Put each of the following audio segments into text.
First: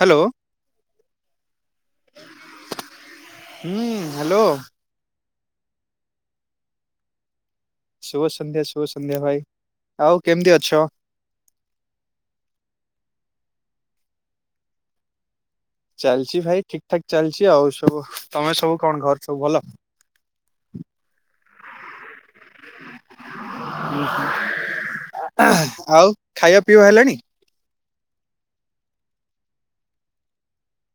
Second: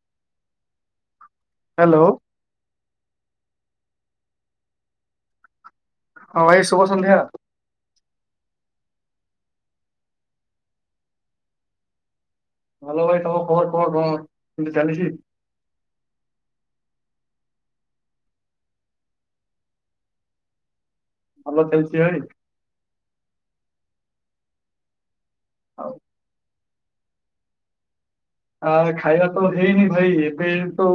Hello. Hello. ହୁଁ hello. ହଁ ଭାଇ ଶୁଭ ସନ୍ଧ୍ୟା। ଶୁଭ ସନ୍ଧ୍ୟା ଶୁଭ ସନ୍ଧ୍ୟା ଭାଇ ଆଉ କେମିତି ଅଛ? ଭଲ ଭାଇ ସବୁ ଖବର କଣ କଣ କେମିତି ଚାଲିଚି? ଚାଲିଚି ଭାଇ ଠିକ୍ ଠାକ୍ ଚାଲିଚି ଆଉ ସବୁ ତମେ ସବୁ କଣ ଘର ସବୁ ଭଲ? [inaudible] ଭଲ ଚାଲିଛି ଭାଇ ଆଉ ଖାଇବା ପିଇବା ହେଲାଣି ଆଉ ଖାଇବା ତ ହେଇନି ଭାଇ ଏବେ ତ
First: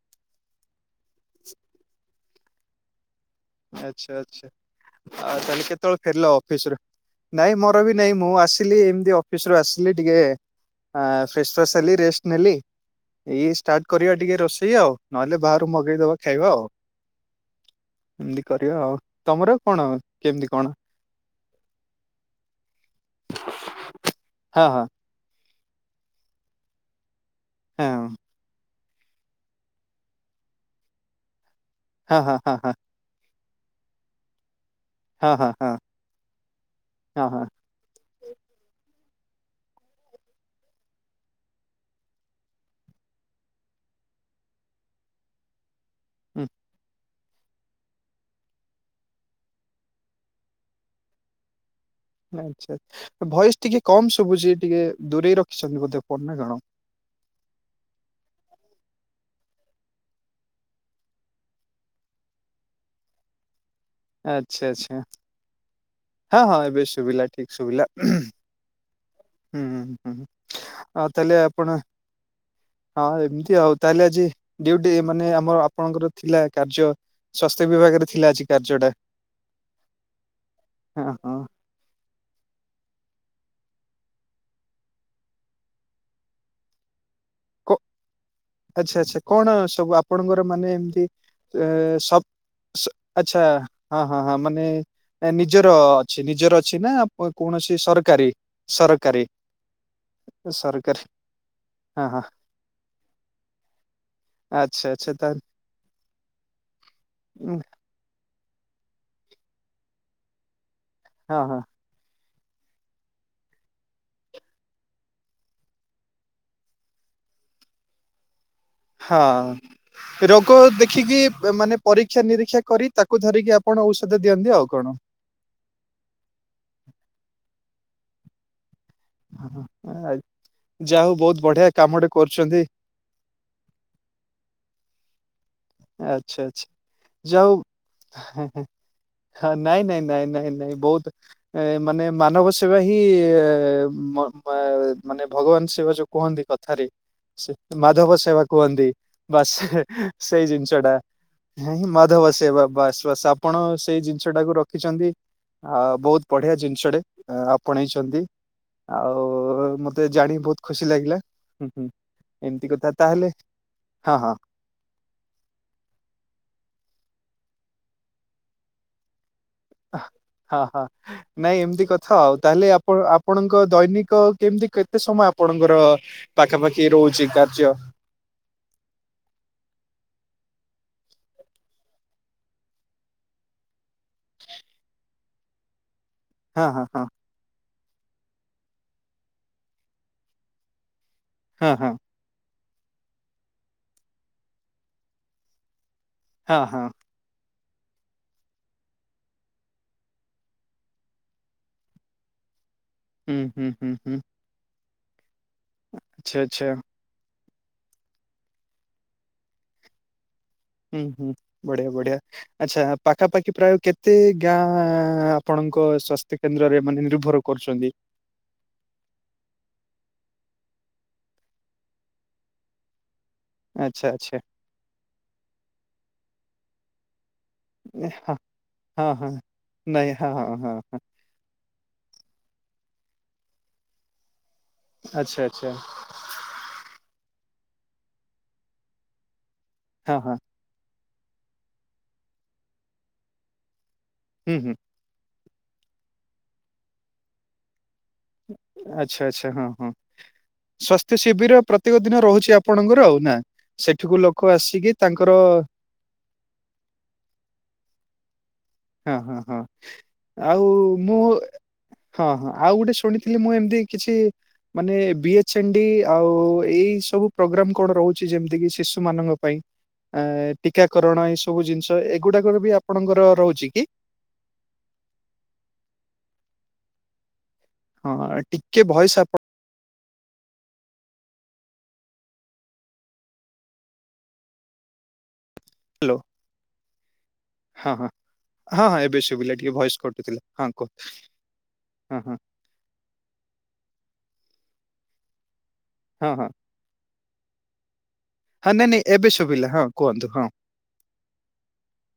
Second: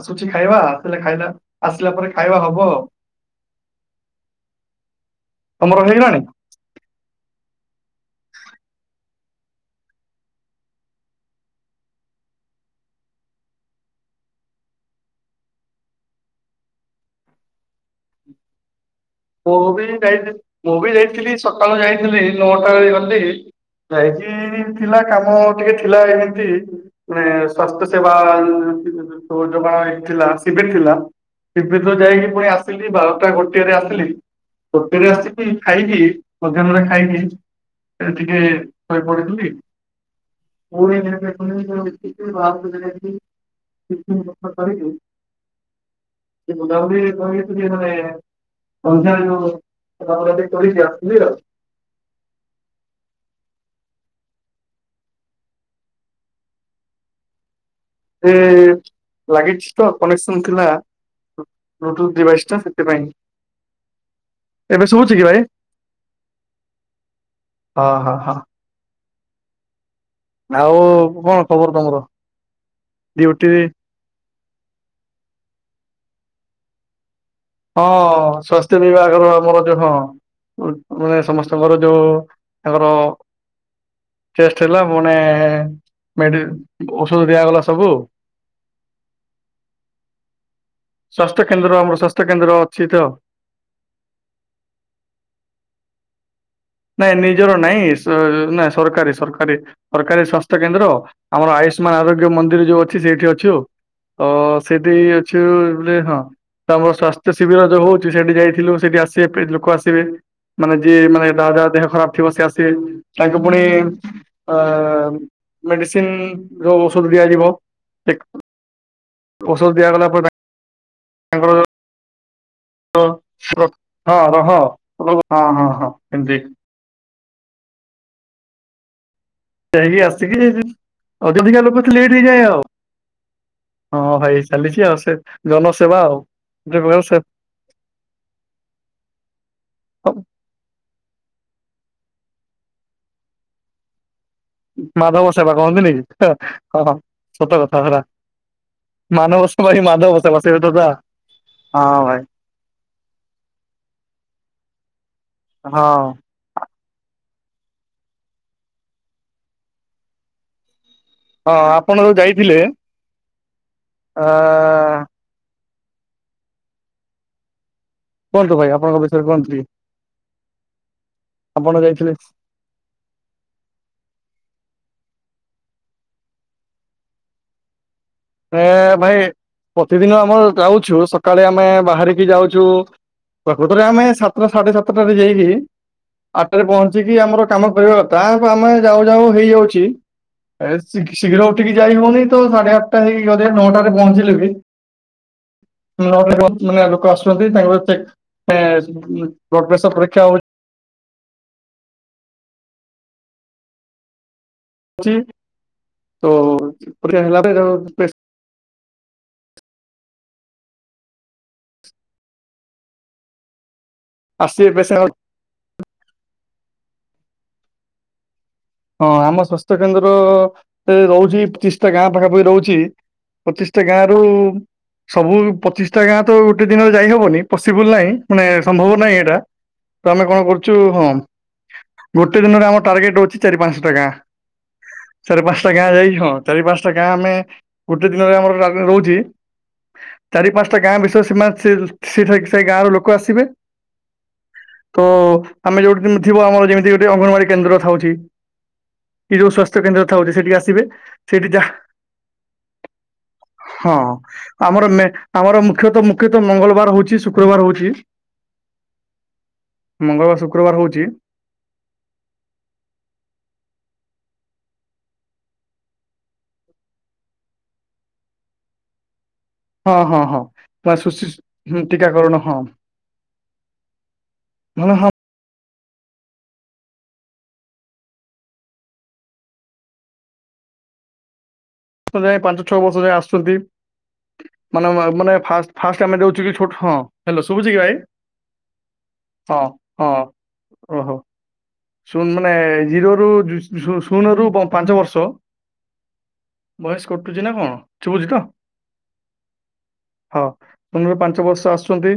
ଆସୁଛି ଖାଇବା ଆସିଲେ ଆସିଲା ପରେ ଖାଇବା ହବ ଆଉ ଆଚ୍ଛା ଆଚ୍ଛା ଆଉ ତାହେଲେ ତମର କେତେବେଳେ ହେଇଗଲାଣି ଫେରିଲ ଅଫିସିରୁ ନାଇଁ ମୋର ବି ନାଇଁ ମୁଁ ଆସିଲି ଏମିତି ଅଫିସି ରୁ ଆସିଲି ଟିକେ ଅ ଫ୍ରେଶ୍ ୱ। ସ୍ ରେଷ୍ଟେ ନେଲି ଏଇ ଷ୍ଟାର୍ଟ କରିବା ଟିକେ ରୋଷେଇ ଆଉ ନହେଲେ ବାହାରୁ ମଗେଇଦବା ଖାଇବା ଆଉ ଏମତି କରିବା ଆଉ ତମର ମୁଁ କଣ ବି ଯାଇ କେମିତି କଣ ମୁଁ ବି ଯାଇଥିଲି ସକାଳୁ ଯାଇଥିଲି ନଅଟା ବେଳେ ଗଲି ଯାଇକି ଇ ଇ ହଁ ଇ ହଁ ଥିଲା କାମ ଟିକେ ଥିଲା ଏମିତି ମାନେ ସ୍ଵାସ୍ଥ୍ୟ ହଁ ସେବା ଉଁ ଥିଲା ଶିବିରି ଥିଲା ଶିବିର ହଁ ଯାଇକି ହଁ ପୁଣି ହଁ ହଁ ଆସିଲି ବାରଟା ଗୋଟେରେ ଆସିଲି ହେଟେଲେରେ ହଁ ଆସିକି ହଁ ହଁ ଖାଇକି ମଧ୍ୟାହ୍ନରେ ଖାଇକି ହଁ ହଁ ଏ ଟିକେ ଶୋଇ ପଡିଥିଲି ମୁଁ ବି ଦିନେ ଯାଇକି ଟିଫିନ୍ ପତ୍ର କରିକି ଟିକେ ବୁଲା ବୁଲି କରିକି ମାନେ ସନ୍ଧ୍ୟା ବେଳୁ ବୁଲା ବୁଲି କରିକି ଆସଲି ଆଉ ଆଚ୍ଛା ଭଏସ୍ ଟିକେ କମ୍ ଶୁବୁଛି ଟିକେ ଦୂରେଇ ରଖିଛନ୍ତି ବୋଧେ ଫୋନ୍ ନା କଣ ଏ ଲାଗିଚି ତ କନେକ୍ସନ ଥିଲା ବ୍ଲୁଟୁଥ ଡିଭାଇସ ଟା ସେଥି ପାଇଁ ଆଚ୍ଛା ଆଚ୍ଛା ଭାଇ? ହଁ ହଁ ଏବେ ସୁବିଲା ଠିକ୍ ସୁବିଲା ହଁ ହଁ ହୁଁ ହଁ ହୁଁ ଆଉ ହଁ କଣ ତାହଲେ ଖବର ଆପଣ ତମର ହଁ ଡ୍ୟୁଟି ଏମିତି ଆଉ ତାହେଲେ ଆଜି ଡୁୟୁଟି ମାନେ ଆମ ଆପଣଙ୍କର ଥିଲା କାର୍ଯ୍ୟ ସ୍ୱାସ୍ଥ୍ୟ ହଁ ବିଭାଗରେ ଥିଲା ଆଜି ସ୍ଵାସ୍ଥ୍ୟ କାର୍ଯ୍ୟଟା ବିଭାଗର ଆମର ଯୋଉ ହଁ ହଁ ବହୁ ଆଁ ହଁ ସମ ତମର ଯୋଉ ତାଙ୍କର ଟେଷ୍ଟେ ହେଲା ମାନେ ଔଷଧ ଦିଆଗଲା କ ସବୁ ଆଚ୍ଛା ଆଚ୍ଛା କଣ ସବୁ ଆପଣଙ୍କର ମାନେ ଏମିତି ସ୍ୱାସ୍ଥ୍ୟ ଏ ଏ କେନ୍ଦ୍ର ଆମର ଏ ସ ସ୍ୱାସ୍ଥ୍ୟ ଅପ କେନ୍ଦ୍ର ଅଛି ସ ତ ଆଛା ହଁ ହଁ ହଁ ମାନେ ନିଜର ଅଛି ନିଜର ଅଛି ନା ନାଇଁ ନିଜର କୌଣସି ନାଇଁ ସରକାରୀ ସରକାରୀ ସରକାରୀ ସ୍ୱାସ୍ଥ୍ୟ କେନ୍ଦ୍ର ସରକାରୀ ଆମର ଆୟୁଷ୍ମାନ ହଁ ହଁ ଆରୋଗ୍ୟ ମ ନ୍ତ୍ରି ଯୋଉ ଅଛି ସେଇଠି ଅଛୁ ତ ଆଚ୍ଛା ସେଠି ଆଚ୍ଛା ଅଛୁ ତାହେଲେ ରେ ହଁ ତା ବସ ସ୍ୱାସ୍ଥ୍ୟ ଉଁ, ଶିବିର ଯୋଉ ହଉଚି ସେଠି ଯାଇଥିଲୁ ସେଠି ଆସିବେ ଲୋକ ଆସିବେ ମାନେ ଯିଏ ମାନେ ହଁ ଦା ହଁ। ଯା ଦେହ ଖରାପ୍ ଥିବ ସେ ଆସିବେ ତାଙ୍କ ପୁଣି ଆ ମେଡିସିନି ର ଔଷଧ ଦିଆଯିବ ଔଷଧ ଦିଆଗଲା ପରେ ହଁ ରୋଗ ଦେଖିକି ତାଙ୍କର ମାନେ ପରୀକ୍ଷା ନିରୀକ୍ଷା କରି ହଁ ତାକୁ ଧରିକି ରହ ଆପଣ ଔଷଧ ଦିଅନ୍ତି ଆଉ କଣ ହଁ ହଁ ହଁ ଏମିତି ହଁ, ହଁ। ଯାଇକି ଆ, ଆସିକି ଯାହା ହଉ ବହୁତ ଅଧିକା ବଢିଆ ଲୋକ ଥିଲେ କାମଟେ ଟିକେ ଲେଟ୍ ହେଇଯାଏ କରୁଛନ୍ତି ଆଉ ହଁ ଭାଇ ଚାଲିଛି ଆଉ ସେ ଜନ ସ ଆଚ୍ଛା ଆଚ୍ଛା ଯାଉ ହେଉ ହ ନାଇଁ ନାଇଁ ନାଇଁ ନାଇଁ ନାଇଁ ବଉତ ଏ ମାନେ ମାନବ ସେବା ହିଁ ମ ମାଧବ ମାନେ ସେବା ଭଗବାନ କହନ୍ତିନି ଶିବ ଯୋଉଁ କି କୁହନ୍ତି ହଁ କଥାରେ ହଁ। ସତ ସେ କଥା ହେରା ମାଧବ ସେବା କୁହନ୍ତି ମାନବ ବାସ ସେବା ହିଁ ସେ ମାଧବ ସେବା ସେ ସେଇ ତ ତା ଜିନ୍ଷଟା। ମୁଁ ହଁ ଭାଇ ମାଧବ ସେବା ବାସ୍ ବାସ୍ ଆପଣ ସେଇ ଜିନିଷ ଟାକୁ ରଖିଚନ୍ତି ଆ ହଁ। ବହୁତ୍ ବଢିଆ ଜିନ୍ଷଟେ ଆ ଆପଣେଇଚନ୍ତି। ଆଉ ମତେ ଜାଣି ବହୁତ୍ ଖୁସି ଲାଗିଲା। ହଁ ହୁଁ ହୁଁ ଆପଣ ଯୋଉ ଯାଇଥିଲେ ଏମ୍ତି କଥା ତାହେଲେ ହଁ ଆ ହଁ। କୁହନ୍ତୁ ଭାଇ ଆପଣଙ୍କ ବିଷୟରେ କୁହନ୍ତୁ ଟିକେ। ଆ ହ ହ ନାଇଁ ଆପଣ ଏମ୍ତି ଯାଇଥିଲେ କଥା ଆଉ ତାହେଲେ ଆପଣ ଆପ୍ ପଣଙ୍କ ଦୈନିକ କେମ୍ତି କେତେ ସମୟ ଆପଣଙ୍କର ପାଖାପାଖି ରହୁଚି କାର୍ଯ୍ୟ। ଏ ଭାଇ ପ୍ରତିଦିନ ଆମ ଯାଉଛୁ ସକାଳେ ଆମେ ବାହାରିକି ଯାଉଚୁ ପ୍ରକୃତରେ ଆମେ ସାତଟା ସାଢ଼େ ସାତଟାରେ ଯାଇକି ଆଠରେ ହଁ ହଁ ହଁ ପହଞ୍ଚିକି ଆମର କାମ କରିବା କଥା [unintelligible] ଆମେ ଯାଉ ଯାଉ ହେଇଯାଉଚି ଏ ଶିଘ୍ ଶୀଘ୍ର ହଁ ଉଠିକି ହଁ ଯାଇ ହଉନି ତ ସାଢେ ଆଟଟା ହେଇ [unintelligible] ନଅଟାରେ ପହଞ୍ଚିଲେ ବି ତ ହଁ ହଁ ମାନେ ଲୋକ ଆସୁଚନ୍ତି ତାଙ୍କର ଚେକ୍ କେ ବ୍ଲଡ଼ ପ୍ରେସର ପରୀକ୍ଷା ହଉ ହୁଁ ହୁଁ ହୁଁ ହୁଁ। ହଉଚି ଆଚ୍ଛା ଆଚ୍ଛା ତୋ [unintelligible] ହୁଁ ହୁଁ ବଢିଆ ବଢିଆ ଆଚ୍ଛା ପାଖାପାଖି ପ୍ରାୟ କେତେ ଆସିବେ ପେସେଣ୍ଟ ଗାଁ- ଆପଣଙ୍କ ସ୍ବାସ୍ଥ୍ୟ କେନ୍ଦ୍ରରେ ମାନେ ନିର୍ଭର କରୁଚନ୍ତି। ହଁ ଆମ ସ୍ୱାସ୍ଥ୍ୟ କେନ୍ଦ୍ର ରହୁଚି ପଚିଶଟା ଗାଁ ପାଖାପାଖି ରହୁଚି। ପଚିଶଟା ଆଚ୍ଛା ଗାଁରୁ ଆଚ୍ଛା ସବୁ ପଚିଶଟା ଗାଁ ତ ଗୋଟେ ଦିନରେ ଯାଇହବନି। ପସିବୁଲ ନାହିଁ ହଁ ମାନେ ସମ୍ଭବ ହଁ ନାହିଁ ହଁ। ଏଇଟା ନାଇଁ ତ ଆମେ ହଁ କଣ ହଁ କରୁଚୁ ହଁ। ଗୋଟେ ଦିନରେ ଆମ ଟାର୍ଗେଟ ହଉଚି ଚାରି ପାଞ୍ଚଟା ଗାଁ ଆଚ୍ଛା ଚାରି ଆଚ୍ଛା ପାଞ୍ଚଟା ଗାଁ ଯାଇ ହଁ। ଚାରି ପାଞ୍ଚଟା ଗାଁ ଆମେ ଗୋଟେ ଦିନରେ ଆମର [unintelligible] ରହୁଚି ହଁ ହଁ ଚାରି ପାଞ୍ଚ୍ ଟା ଗାଁ ବିଷୟରେ ସେମା ସେ ସେଠ ସେଇ ଗାଁର ଲୋକ ଆସିବେ। ହୁଁ ହୁଁ! ତ ଆମେ ଯୋଉଠି ମୁ ଥିବ ଆମର ଯେମିତି ଗୋଟେ ଅଙ୍ଗନବାଡି କେନ୍ଦ୍ର କଥା ହଉଚି। ଆଚ୍ଛା ଆଚ୍ଛା ହଁ ହଁ ସେଠିକି ଆସିବେ ସ୍ୱାସ୍ଥ୍ୟ ସେଇଠି ଶିବିର ଯାହା ପ୍ରତ୍ୟେକ ଦିନ ରହୁଛି ଆପଣଙ୍କର ଆଉ ନା। ହଁ ସେଠିକୁ ଲୋକ ଆମର ଆସିକି ମେ ତାଙ୍କର ଆମର ମୁଖ୍ୟତଃ ମୁଖ୍ୟତଃ ମଙ୍ଗଳବାର ହଉଚି ଶୁକ୍ରବାର ହଉଚି। ହଁ ହଁ ହଁ ମଙ୍ଗଳବାର ଆଉ ଶୁକ୍ରବାର ହଉଛି ମୁଁ- ହଁ ହଁ ଆଉ ଗୋଟେ ଶୁଣିଥିଲି ମୁଁ ଏମ୍ତି କିଛି- ମାନେ ବି ଏଚ ଏନ୍ ଡି ଆଉ ଏଇ ସବୁ ପୋଗ୍ରାମ କଣ ରହୁଛି ଯେମ୍ତି କି ଶିଶୁମାନଙ୍କ ପାଇଁ। ହଁ ହଁ ଏ ହଁ ବା ଟିକାକରଣ ଏଇ ସବୁ ଜିନ୍ଷ ଟିକାକରଣ ଏଗୁଡାକ ବି ଆପଣଙ୍କର ରହୁଚି। ହଁ ହଁ! ହଁ ଟିକେ ଭଏସ ଆପ- [unintelligible] ପାଞ୍ଚ ଛଅ ବର୍ଷ ଯାଏ ଆସୁଚନ୍ତି ମାନେ ମାନେ ଫା- ଫାଷ୍ଟ ହ୍ୟାଲୋ ଆମେ ଦଉ ଟିକେ ଛୋଟ ହଁ। ହ୍ୟାଲୋ ଶୁଭୁଚି କି ହଁ ଭାଇ ହଁ ହଁ ହଁ ଏବେ ଶୁଭିଲା ହଁ ଟିକେ ଭଏସ କଟୁଥିଲା କୁହନ୍ତୁ ହଁ ଓହୋ। ହଁ ଶୁନ୍ ହଁ ମାନେ ଜିରୋରୁୁ ଉଁ ଶୁ ଶୁନରୁ ପ ପାଞ୍ଚ ବର୍ଷ। ହଁ ହଁ। ଭଏସ କଟୁଚି ନା କଣ ଶୁଭୁଚି ତ? ହଁ ନାଇଁ ନାଇଁ ଏବେ ଶୁଭିଲା ହଁ କୁହନ୍ତୁ ହଁ। ଶୁନ୍ ରୁ ପାଞ୍ଚ ବର୍ଷ ଆସୁଚନ୍ତି।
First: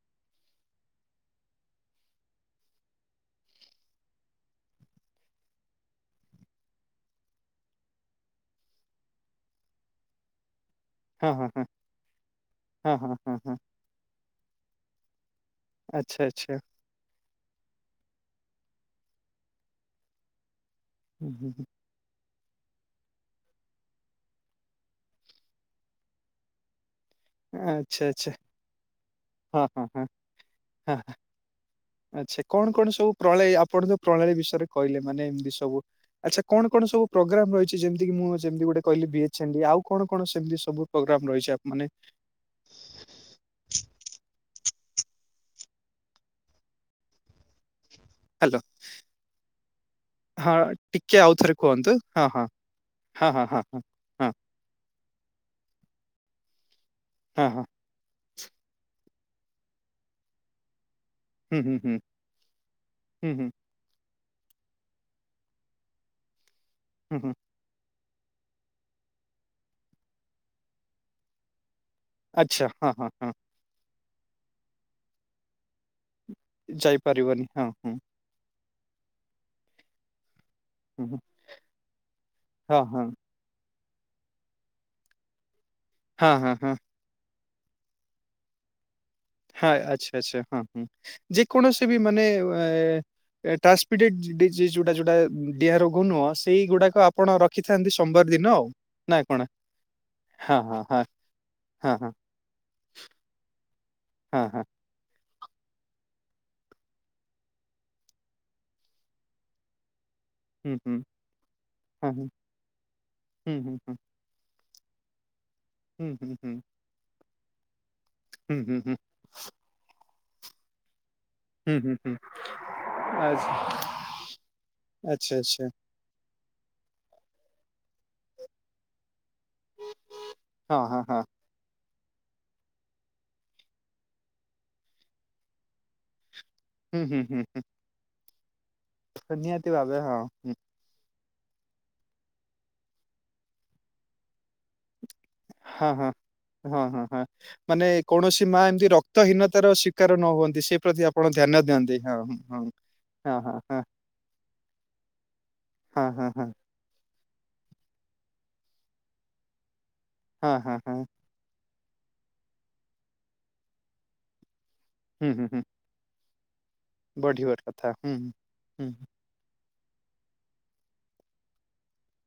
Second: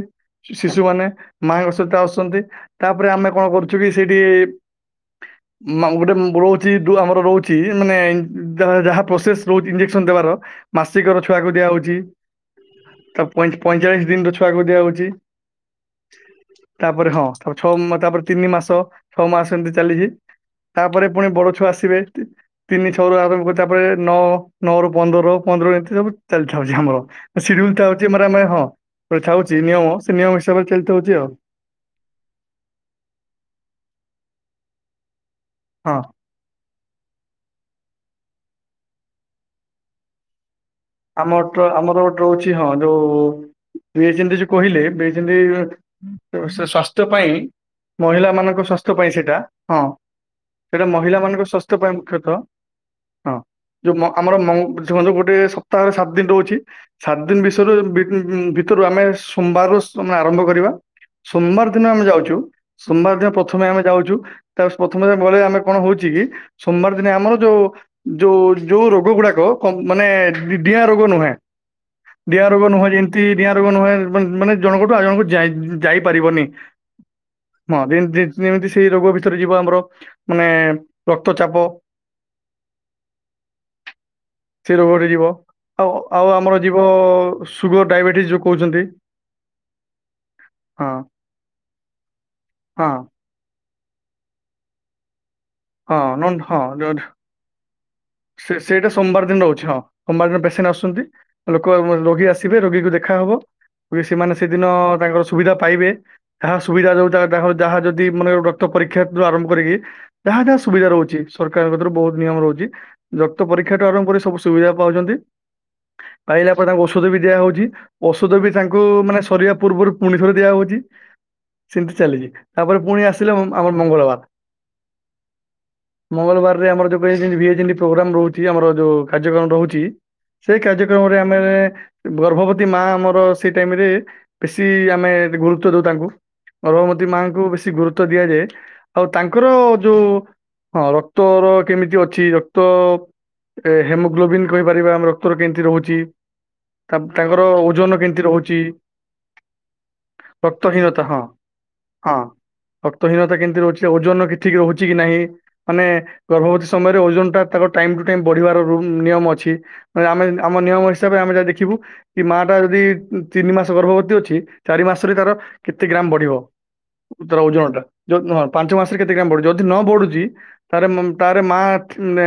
ଶିଶୁମାନେ ମାଙ୍କ ସହିତ ଆସୁଚନ୍ତି ତାପରେ ଆମେ କଣ କରୁଚୁ କି ସେଇଠି- ମ ଉଁ ଗୋଟେ ରହୁଚି ଆମର ରହୁଚି ମାନେ ଯାହା ଯାହା ପ୍ରୋସେସ୍ ରହୁଚି ଇଞ୍ଜେକ୍ସନ ଦେବାର- ମାସିକ ର ହଁ ହଁ ଛୁଆକୁ ହଁ ଦିଆହଉଚି ହଁ ହଁ ତ ହଁ ପଇଁ ହଁ ପଇଁଚାଳିଶ ଦିନ ର ଛୁଆକୁ ଦିଆହଉଚି। ଆଚ୍ଛା ଆଚ୍ଛା। ତାପରେ ହଁ ତାପରେ ଛଅ ତାପରେ ତିନି ମାସ ଛଅ ମାସ ଏମତି ଚାଲିଚି। ତାପରେ ପୁଣି ହୁଁ ହୁଁ ବଡ ହୁଁ ଛୁଆ ଆସିବେ। ତିନି ଛଅ ରୁ ଆରମ୍ଭ କରି ତାପରେ ନଅ ନଅ ରୁ ପନ୍ଦର ପନ୍ଦର ଏମତି ସବୁ ଚାଲିଛି ଆମର। ସିଡୁଲ ଆଚ୍ଛା ଥାଉଚି ଆମର ଆଚ୍ଛା ଆମେ ହଁ ଗୋଟେ ଥାଉଚି ହଁ ହଁ ନିୟମ ହଁ ସେ ନିୟମ ହିସାବରେ ହଁ ହଁ। ଚାଲିଥାଉଚି ଆଉ। ଆଚ୍ଛା କଣ କଣ ସବୁ ପ୍ରଣାଳୀ ଆପଣ ତ ପ୍ରଣାଳୀ ବିଷୟରେ କହିଲେ ମାନେ ଏମିତି ସବୁ- ହଁ ଆଚ୍ଛା କଣ କଣ ସବୁ ପ୍ରୋଗ୍ରାମ ରହିଛି ଯେମତି ମୁଁ ଯେମିତି ଗୋଟେ କହିଲି ବି ଏଚ ଏନ ଡି ଆଉ କଣ କଣ ସେମିତି ସବୁ- ପୋଗ୍ରାମ ରହିଚି ମାନେ- ରହୁଚି ହଁ ଯୋଉ ବି ଏଚ ଏନ ଡି ଯୋଉ କହିଲେ ବି ଏଚ ଏନ ଡି ସେ ସ୍ଵାସ୍ଥ୍ୟ ପାଇଁ ମହିଳା ହ୍ୟାଲୋ ମାନଙ୍କ ସ୍ୱାସ୍ଥ୍ୟ ପାଇଁ ସେଇଟା ହଁ। ହଁ ସେଟା ମହିଳା ଟିକେ ମାନଙ୍କ ଆଉଥରେ ସ୍ୱାସ୍ଥ୍ୟ ପାଇଁ କୁହନ୍ତୁ ହଁ ମୁଖ୍ୟତଃ ହଁ ହଁ ହଁ ହଁ ଯୋଉ ମ ହଁ। ଆମର ମ ଗୋଟେ ସପ୍ତାହରେ ସାତ ଦିନ ରହୁଚି ସାତ ଦିନ ହଁ, ହଁ, ହଁ, ବିଷୟରେ ଭିତରୁ ଆମେ ସୋମବାରରୁ ସମୟ ଆରମ୍ଭ କରିବା। ହୁଁ, ସୋମବାର ହୁଁ, ଦିନ ହୁଁ, ଆମେ ଯାଉଚୁ, ସୋମବାର ଦିନ ହୁଁ, ହୁଁ, ପ୍ରଥମେ ଆମେ ଯାଉଚୁ। ତା ପ୍ରଥମେ ଗଲେ ଆମେ କଣ ହଉଚି କି ସୋମବାର ଦିନେ ହୁଁ, ହୁଁ, ଆମର ଯୋଉ- ଯୋଉ ଯୋଉ ରୋଗ ଗୁଡାକ କ ମାନେ ଡିଆଁ ରୋଗ ନୁହେଁ। ଡିଆଁ ଆଚ୍ଛା, ରୋଗ ନୁହେଁ ହଁ, ହଁ, ଯେମିତି ହଁ, ଡିଆଁ ରୋଗ ନୁହେଁ ମାନେ ମାନେ ଜଣଙ୍କଠୁ ଆଉ ଜଣକୁ ଯାଇ ଯାଇପାରିବନି। ଯାଇପାରିବନି ହଁ ହଁ। ଯେମିତି ସେଇ ରୋଗ ଭିତରେ ଯିବ ଆମର ମାନେ ହୁଁ, ହୁଁ, ରକ୍ତ ଚାପ ହଁ, ହଁ, ସେ ରୋଗରେ ଯିବ। ଆଉ ଆଉ ହଁ, ହଁ, ଆମର ହଁ, ଯିବ ସୁଗ କର ଡାଇବେଟିସ୍ ଯୋଉ କହୁଛନ୍ତି। ହଁ ଆଚ୍ଛା ଆଚ୍ଛା ହଁ ହଁ, ଯେକୌଣସି ବି ମାନେ ହଁ ଟ୍ରାନ୍ସମିଟେଡ ଡିଜିଜ ଯୋଉଟା ଯୋଉଟା ଡିଆଁ ହଁ ରୋଗ ନୁହଁ ନନ୍ ହଁ ସେଇଗୁଡାକ ନ- ଆପଣ ରଖିଥାନ୍ତି ସୋମବାର। ଦିନ ସେ ଆଉ। ସେଇଟା ନା ସୋମବାର ଦିନ କଣ? ରହୁଛି ହଁ ସୋମବାର ଦିନ ହଁ, ପେସେଣ୍ଟ ହଁ, ଆସୁଛନ୍ତି। ହଁ, ଲୋକ ହଁ, ହଁ, ରୋଗୀ ଆସ ଆସିବେ ରୋଗୀକୁ ଦେଖାହେବ, ତାପରେ ସେମାନେ ହଁ, ହଁ, ସେଦିନ ତାଙ୍କର ସୁବିଧା ପାଇବେ, ଯାହା ସୁବିଧା ଯୋଉଟା ଯାହା ଯଦି ମାନେ ରକ୍ତ ପରୀକ୍ଷାଠୁ ଆରମ୍ଭ କରିକି ଯାହା ଯାହା ହୁଁ, ସୁବିଧା ହୁଁ, ରହୁଛି ସରକାରଙ୍କଠାରୁ ହଁ, ବହୁତ ହଁ, ନିୟମ ରହୁଛି। ରକ୍ତ ହୁଁ, ହୁଁ, ପରୀକ୍ଷାଠୁ ହୁଁ, ଆରମ୍ଭ କରି ସବୁ ସୁବିଧା ପାଉଛନ୍ତି ହୁଁ, ହୁଁ, ପାଇଲା ପରେ ହୁଁ, ତାଙ୍କୁ ଔଷଧ ବି ଦିଆ ହଉଛି। ଔଷଧ ବି ହୁଁ, ତାଙ୍କୁ ହୁଁ, ମାନେ ସରିବା ପୂର୍ବରୁ ପୁଣି ଥରେ ଦିଆହଉଛି। ହୁଁ, ହୁଁ, ସେମିତି ହୁଁ, ଚାଲିଛି ତାପରେ ପୁଣି ଆସିଲା ଆଚ୍ଛା, ଆମର ମଙ୍ଗଳବାର। ଆଚ୍ଛା, ଆଚ୍ଛା, ମଙ୍ଗଳବାରରେ ଆମର ଯେବେ ହୁଏ ଯେମିତି ପ୍ରୋଗ୍ରାମ ରହୁଛି ଆମର ଯୋଉ କାର୍ଯ୍ୟକ୍ରମ ରହୁଛି ସେଇ ହଁ, ହଁ, କାର୍ଯ୍ୟକ୍ରମରେ ହଁ। ଆମେ ଗର୍ଭବତୀ ମା ଆମର ସେଇ ଟାଇମରେ ବେଶୀ ଆମେ ଗୁରୁତ୍ୱ ଦେଉ ତାଙ୍କୁ। ହୁଁ ଗର୍ଭମତୀ ହୁଁ ହୁଁ ମାଙ୍କୁ ବେଶୀ ଗୁରୁତ୍ଵ ଦିଆଯାଏ ଆଉ ହୁଁ ତାଙ୍କର ନିହାତି ଭାବେ ଯୋଉ ହଁ ହୁଁ ହଁ ରକ୍ତର କେମିତି ଅଛି ରକ୍ତ ହିମୋଗ୍ଲୋବିନ୍ କହିପାରିବା ଆମେ ର ରକ୍ତର କେମିତି ହଁ ରହୁଛି? ହଁ। ହଁ ହଁ ତା- ହଁ ତାଙ୍କର ମାନେ ଓଜନ କେମିତି କୌଣସି ରହୁଛି ମା ଏମତି ରକ୍ତହୀନତାର ଶିକାର ନ ହୁଅନ୍ତି। ସେ ରକ୍ତହୀନତା ପ୍ରତି ହଁ ଆପଣ ଧ୍ୟାନ ଦିଅନ୍ତି ହଁ, ରକ୍ତହୀନତା ହଁ ହଁ କେମିତି ହଁ ରହୁଛି ଓଜନ ଠିକ୍ ଠିକ୍ ରହୁଛି କି ନାହିଁ। ମାନେ ହଁ ହଁ ହଁ ଗର୍ଭବତୀ ସମୟରେ ଓଜନ ଟା ତାଙ୍କ ଟାଇମ ଟୁ ଟାଇମ ବଢିବାର ର ନିୟମ ଅଛି। ଆମେ ଆମ ହଁ ହଁ ନିୟମ ହଁ ହିସାବରେ ଆମେ ଯାହା ଦେଖିବୁ କି ମା ଟା ଯଦି ତିନି ମାସ ଗର୍ଭବତୀ ଅଛି। ଚାରି ମାସରେ ହୁଁ ତାର ହୁଁ ହୁଁ କେତେ ଗ୍ରାମ ବଢିବ ତାର ବଢିବାର ଓଜନ ଟା। କଥା ହୁଁ। ଯଦି ହଁ ପାଞ୍ଚ ହୁଁ ମାସରେ ହୁଁ କେତେ ଗ୍ରାମ ବଢିବ? ଯଦି ନ ବଢୁଛି ତାହେଲେ ତାର ମା ମାନେ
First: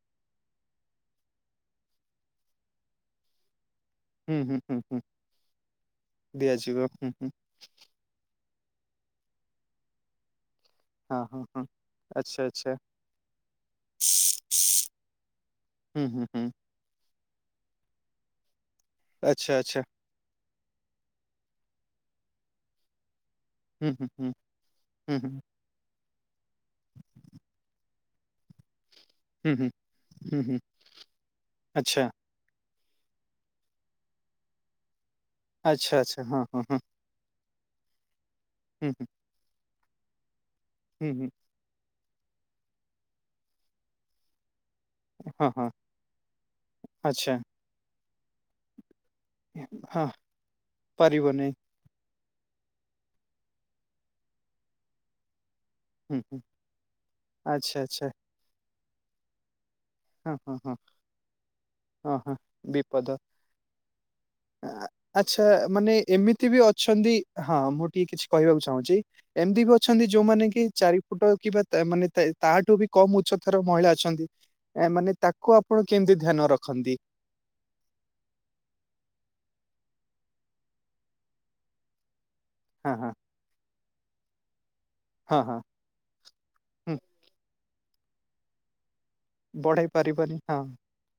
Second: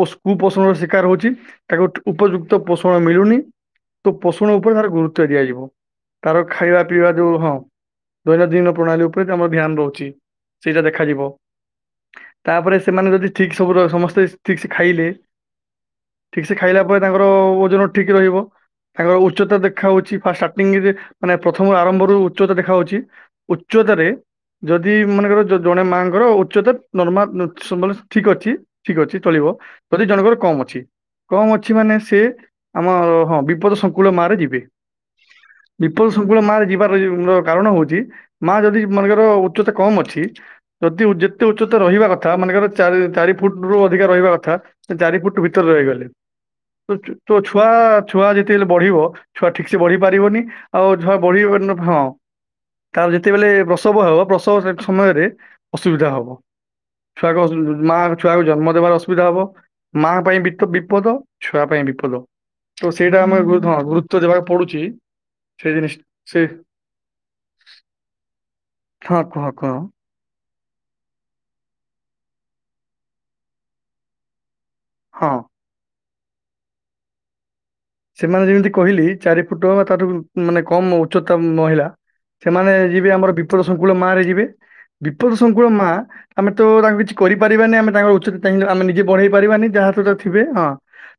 କୁପୋଷଣର ଶିକାର ହଉଛି ତାକୁ ଉପଯୁକ୍ତ ପୋଷଣ ମିଳୁନି। ତ ହୁଁ ପୋଷଣ ହୁଁ ଉପରେ ହୁଁ ତାର ହୁଁ ଗୁରୁତ୍ଵ ଦିଆଯିବ ତାର ଖାଇବା ଦିଆଯିବ ହୁଁ ପିଇବା ହୁଁ ଯୋଉ ହଁ। ଦୈନନ୍ଦିନ ପ୍ରଣାଳୀ ଉପରେ ଆମର ଧ୍ୟାନ ରହୁଛି। ସେଇଟା ହଁ ଦେଖାଯିବ। ହଁ ହଁ। ଆଚ୍ଛା ଆଚ୍ଛା ତାପରେ ସେମାନେ ଯଦି ଠିକସେ [unintelligible] ଠିକ ସେ ଖାଇଲେ, ହୁଁ ହୁଁ ଠିକ ହୁଁ ସେ ଖାଇଲା ପରେ ତାଙ୍କର ଓଜନ ଠିକ ରହିବ। ତାଙ୍କ ଆଚ୍ଛା ଉଚ୍ଚତା ଆଚ୍ଛା ଦେଖା [unintelligible] ମାନେ ପ୍ରଥମ ଆରମ୍ଭରୁ ଉଚ୍ଚତା ଦେଖା ଯାଉଛି ହୁଁ ହୁଁ ଉଚ୍ଚତାରେ ହୁଁ ଯଦି ହୁଁ ମନେକର ହୁଁ। ଯଦି ଜଣେ ମାଆଙ୍କର ଉଚ୍ଚତା ନର୍ମାଲ ମାନେ ଠିକ ଅଛି, ଠିକ ଅଛି। ଚଳିବ। ହୁଁ ହୁଁ ଯଦି ଜଣଙ୍କର ହୁଁ ହୁଁ କମ ଅଛି, କମ ଅଛି ମାନେ ଆଚ୍ଛା ସେ ଆମ ହଁ ବିପଦ ସଂଙ୍କୁଳ ମାରେ ଯିବେ। ଆଚ୍ଛା ବିପଦ ଆଚ୍ଛା ସଂଙ୍କୁଳ ହଁ ମା ହଁ ରେ ହଁ ଯିବାର ଉ କାରଣ ହଉଛି ମା ଯଦି ହୁଁ ହୁଁ ମନେକର ଉଚ୍ଚତା କମ୍ ଅଛି ଯଦି ହୁଁ [unintelligible] ହୁଁ ଯେତେ ଉଚ୍ଚତା ରହିବା କଥା, ମନେକର ଚାରି -ଚାରି ଫୁଟ ରୁ ଅଧିକା ରହିବା କଥା। ଚାରି ଫୁଟ ହଁ ଭିତରେ ହଁ। ରହିଗଲେ। ତ ଆଚ୍ଛା ଛୁ ଛୁଆ, ଛୁଆ ଯେତେବେଲେ ବଢିବ ଛୁଆ ଠିକ୍ ସେ ବଢି ହଁ ପାରିବନି। ଆଉ ଛୁଆ ବଢିବ ପାରିବନି ନ ହଁ ତାର ଯେତେବେଳେ ପ୍ରସବ ହେବ, ପ୍ରସବ ସମୟରେ ଅସୁବିଧା ହୁଁ। ହବ। ଛୁଆକୁ ଆଚ୍ଛା ମା ଆଚ୍ଛା ଆଉ ଛୁଆକୁ ଜନ୍ମ ଦେବାର ଅସୁବିଧା ହବ। ମା ହଁ ପାଇଁ ହଁ ବିପଦ ହଁ -ବିପଦ। ଛୁଆ ପାଇଁ ବିପଦ। ହଁ ହଁ ତ ବିପଦ। ସେଇଟା ଆମେ ଗୁରୁତ୍ୱ ଦେବାକୁ ଆ, ପଡୁଛି। ଆଚ୍ଛା ସେ ମାନେ ଜିନିଷ ସେ ଏମିତି ବି ଅଛନ୍ତି, ହଁ ମୁଁ ଟିକେ କିଛି କହିବାକୁ ଚାହୁଁଛି। ହଁ କୁହ ଏମିତି ବି କୁହ ଅଛନ୍ତି ଯୋଉମାନେ କି ଚାରି ଫୁଟ କିମ୍ବା ତା ମାନେ ତାଠୁ ବି କମ ଉଚ୍ଚତାର ମହିଳା ଅଛନ୍ତି ଆ ମାନେ ହଁ ତାକୁ ଆପଣ କେମିତି ଧ୍ୟାନ ରଖନ୍ତି? ସେମାନେ ଯେମିତି କହିଲି ଚାରି ଫୁଟ ବା ତାଠାରୁ ମାନେ କମ ଉଚ୍ଚତା ମହିଳା ସେମାନେ ହଁ ଯିବେ ହଁ ଆମର ବିପଦ ସଂଙ୍କୁଳ ମାରେ ଯିବେ। ବିପଦ ହଁ ହଁ ସଂଙ୍କୁଳ ମା ଆମେ ତ ହୁଁ ତାଙ୍କୁ କିଛି କରିପାରିବାନି। ଆମେ ତାଙ୍କ ଉଚ୍ଚତା ଚାହିଁଲେ ଆମେ ନିଜେ ବି ବଢ଼େଇପାରିବନି ଯାହା ବଢେଇ ଉଚ୍ଚତା ପାରିବନି ଥିବେ। ହଁ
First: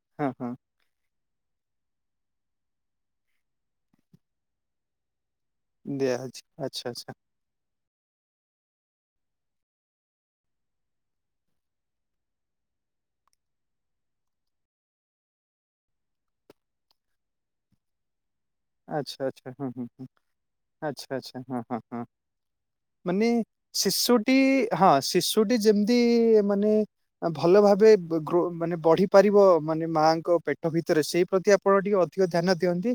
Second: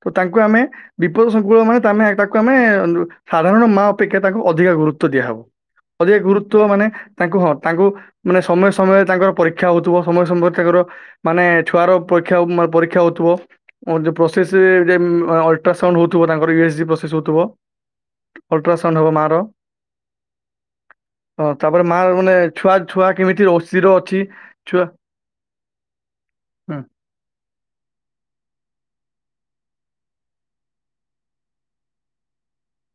ତ ହଁ ତାଙ୍କୁ ହଁ ଆମେ ବିପଦ ସଂକୁ [unintelligible] ତାକୁ ଆମେ ସାଧାରଣ ମା ଅପେକ୍ଷା ତାଙ୍କୁ ଅଧିକା ଗୁରୁତ୍ୱ ଦିଆହବ। ଅଧିକ ଦିଆହଉଛି ଗୁରୁତ୍ବ ମାନେ ଆଚ୍ଛା ଆଚ୍ଛା ତାଙ୍କୁ ହଁ ତାଙ୍କୁ ମାନେ ସମୟେ ସମୟେ ତାଙ୍କର ପରୀକ୍ଷା ହଉଥିବ। ସମୟ ସମୟରେ ତାଙ୍କର ମାନେ ଛୁଆର ପରୀକ୍ଷା- ପରୀକ୍ଷା ହଉଥିବ। ପ୍ରୋସେସ ଦେନ ଅଲଟ୍ରାସାଉଣ୍ଡ ହୋଉଥିବ ତାଙ୍କର। ଇ ଏସ ଜି ପ୍ରସେସ ହୋଉଥିବ। ଆଚ୍ଛା, ଆଚ୍ଛା। ହଁ, ହଁ, ହଁ। ଆଚ୍ଛା -ଆଚ୍ଛା, ହଁ ହଁ ତାପରେ ମା ହଁ। ମାନେ ଛୁଆ ଛୁଆ ମାନେ କେମିତି ର- ସ୍ଥିର ଅଛି ଶିଷୁଟି ଛୁଆ ହଁ ଶିଶୁ ଶିଶୁଟି ଯେମିତି ମାନେ ହୁଁ, ଭଲ ଭାବେ ଗ ଗ୍ରୋ ମାନେ ବଢି ପାରିବ। ମାନେ ମାଙ୍କ ପେଟ ଭିତରେ ସେଇ ପ୍ରତି ଆପ ଆପଣ ଟିକେ ଅଧିକ ଧ୍ୟାନ ଦିଅନ୍ତି।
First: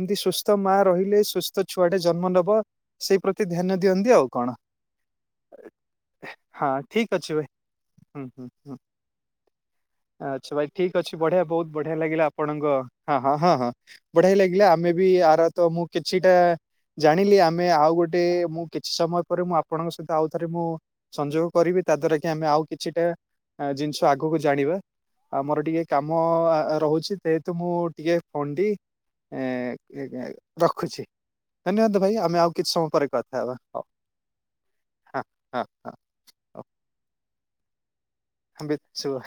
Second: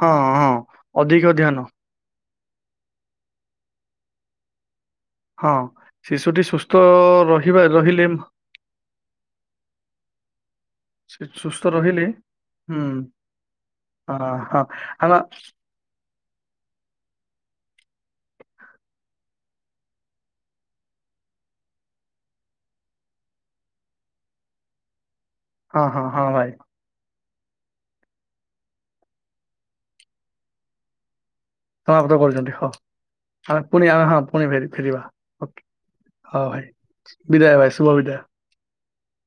ହଁ ହଁ ସୁସ୍ଥ ମା ରହିଲେ ଅଧିକ ସୁସ୍ଥ ଧ୍ୟାନ ଛୁ ଛୁଆଟେ ଜନ୍ମ ନବ। ସେଇ ପ୍ରତି ଧ୍ୟାନ ଦିଅନ୍ତି ଆଉ କଣ। ହଁ ଶିଶୁଟି ହଁ ସୁସ୍ଥ ଠିକ ଅଛି ଭାଇ ରହିବା, ରହିଲେ ହୁଁ ହୁଁ, ହୁଁ। [inaudible] ଆଚ୍ଛା ଭାଇ ଠିକ ଅଛି, ସେ ବଢିଆ। ସୁସ୍ଥ ବହୁତ ବଢିଆ ରହିଲେ ଲାଗିଲା ଆପଣଙ୍କ, ହୁଁ ହଁ -ହଁ -ହଁ -ହଁ ବଢିଆ ହଁ ଲାଗିଲା। ଆମେ ବି ଆମ- ଆର ତ ମୁଁ କିଛିଟା ଜାଣିଲି। ଆମେ ଆଉ ଗୋଟେ, ମୁଁ କିଛି ସମୟ ପରେ ମୁଁ ଆପଣଙ୍କ ସହିତ ଆଉ ଥରେ ମୁଁ ସଂଯୋଗ କରିବି ତା ଦ୍ଵାରା କି ଆମେ ଆଉ କିଛିଟା ଜିନିଷ ଆଗକୁ ଜାଣିବା। ଆଉ ମୋର ହଁ ଟିକେ ହଁ କାମ ହଁ ଭାଇ ରହୁଛି। ଯେହେତୁ ମୁଁ ଟିକେ ଫୋନଟି ଏଁ, ରଖୁଛି। ଧନ୍ୟବାଦ ସମାପ୍ତ ଭାଇ। ଆମେ ଆଉ କରୁଛନ୍ତି ହଁ କିଛି ସମୟ ପରେ କଥା ହେବା। ଆମେ ହଉ ପୁଣି ଆମେ ହଁ ପୁଣି ଫେରି ଫେରିବା ହଁ ଓକେ ହଁ ହଁ। ହଁ ଭାଇ ବିଦାୟ ଭାଇ, ଶୁଭ ବିଦାୟ। ବିତ୍ ଛୁଆ